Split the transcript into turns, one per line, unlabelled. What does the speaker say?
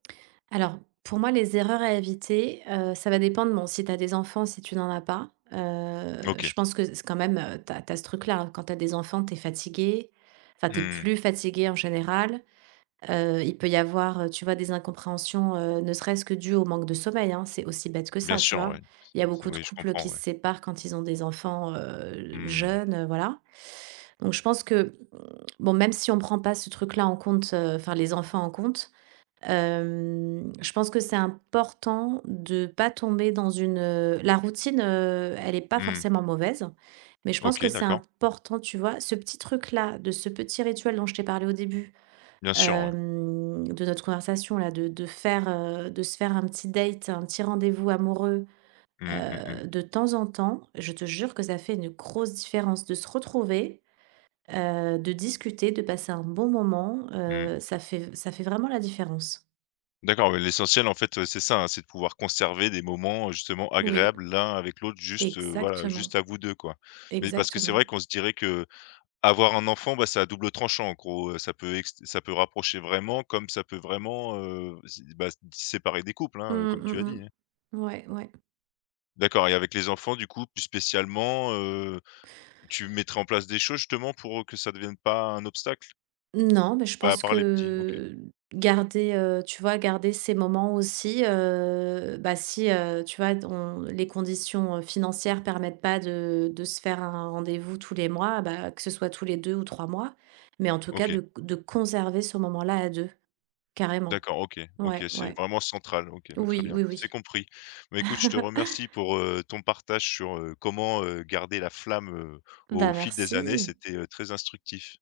Alors, pour moi, les erreurs à éviter, heu, ça va dépendre, bon, si tu as des enfants, si tu n'en as pas, heu, je
OK.
pense que s quand même, heu, tu as tu as ce truc-là, hein, quand tu as des enfants, tu es fatiguée, enfin, tu es
Mmh mh.
plus fatiguée en général, heu, il peut y avoir, heu, tu vois? Des incompréhensions, heu, ne serait-ce que dues au manque de sommeil, hein? C'est aussi bête que
Bien
ça, tu
sûr,
vois?
oui. S
Il y a
s
beaucoup de
oui, je
couples
comprends,
qui
oui.
se séparent quand ils ont des enfants, heu,
Mmh.
jeunes, heu, voilà. Donc, je pense que, mmh, bon, même si on prend pas ce truc-là en compte, heu, enfin les enfants en compte, hem, je pense que c'est important de pas tomber dans une heu, la routine, heu, elle est pas
Mmh mh.
forcément mauvaise. Mais, je pense
OK,
que c'est
d'accord.
important, tu vois? Ce petit truc-là, de ce petit rituel dont je t'ai parlé au début,
Bien sûr, ouais.
hem, de notre conversation, là, de de faire, heu, de se faire un petit date, un petit rendez-vous amoureux,
Mmh, mmh mh.
heu, de temps en temps, je te jure que ça fait une grosse différence de se retrouver, heu, de discuter, de passer un bon moment,
Mmh.
heu, ça fait v ça fait vraiment la différence.
D'accord, mais l'essentiel en fait, heu, c'est ça, hein, c'est de pouvoir conserver des moments, heu, justement,
Oui.
agréables l'un avec l'autre, juste, heu, voilà,
Exactement.
juste à vous 2, quoi. Mais, parce que c'est
Exactement.
vrai, qu'on se dirait que, avoir un enfant, bah c'est à double tranchant en gros, heu, ça peut ext ça peut rapprocher vraiment, comme ça peut vraiment heu sé dé bah, séparer des couples,
Mmh,
hein, heu comme tu as dit,
mmh
hein.
mh. Ouais, ouais.
D'accord et avec les enfants, du coup, plus spécialement, heu, tu mettras en place des choses, justement, pour, heu, que ça devienne pas un obstacle?
Non, mais je
Bah, à
pense
part les petits OK.
que garder, heu, tu vois? Garder ces moments aussi, heu, bah, si heu, tu vois? Dont les conditions, heu, financières permettent pas de de se faire un rendez-vous tous les mois, bah, que ce soit tous les 2 ou 3 mois. Mais, en tout cas de
OK.
c de conserver ce moment-là à 2. Carrément.
D'accord. OK, OK,
Ouais,
c'est
ouais.
vraiment central. OK, bah, très
Oui,
bien.
oui,
C'est
oui.
compris. Bah écoute, je te remercie pour, heu, ton partage sur, heu, comment, heu, garder la flamme heu,
Bah
au fil des années.
merci.
C'était, heu, très instructif.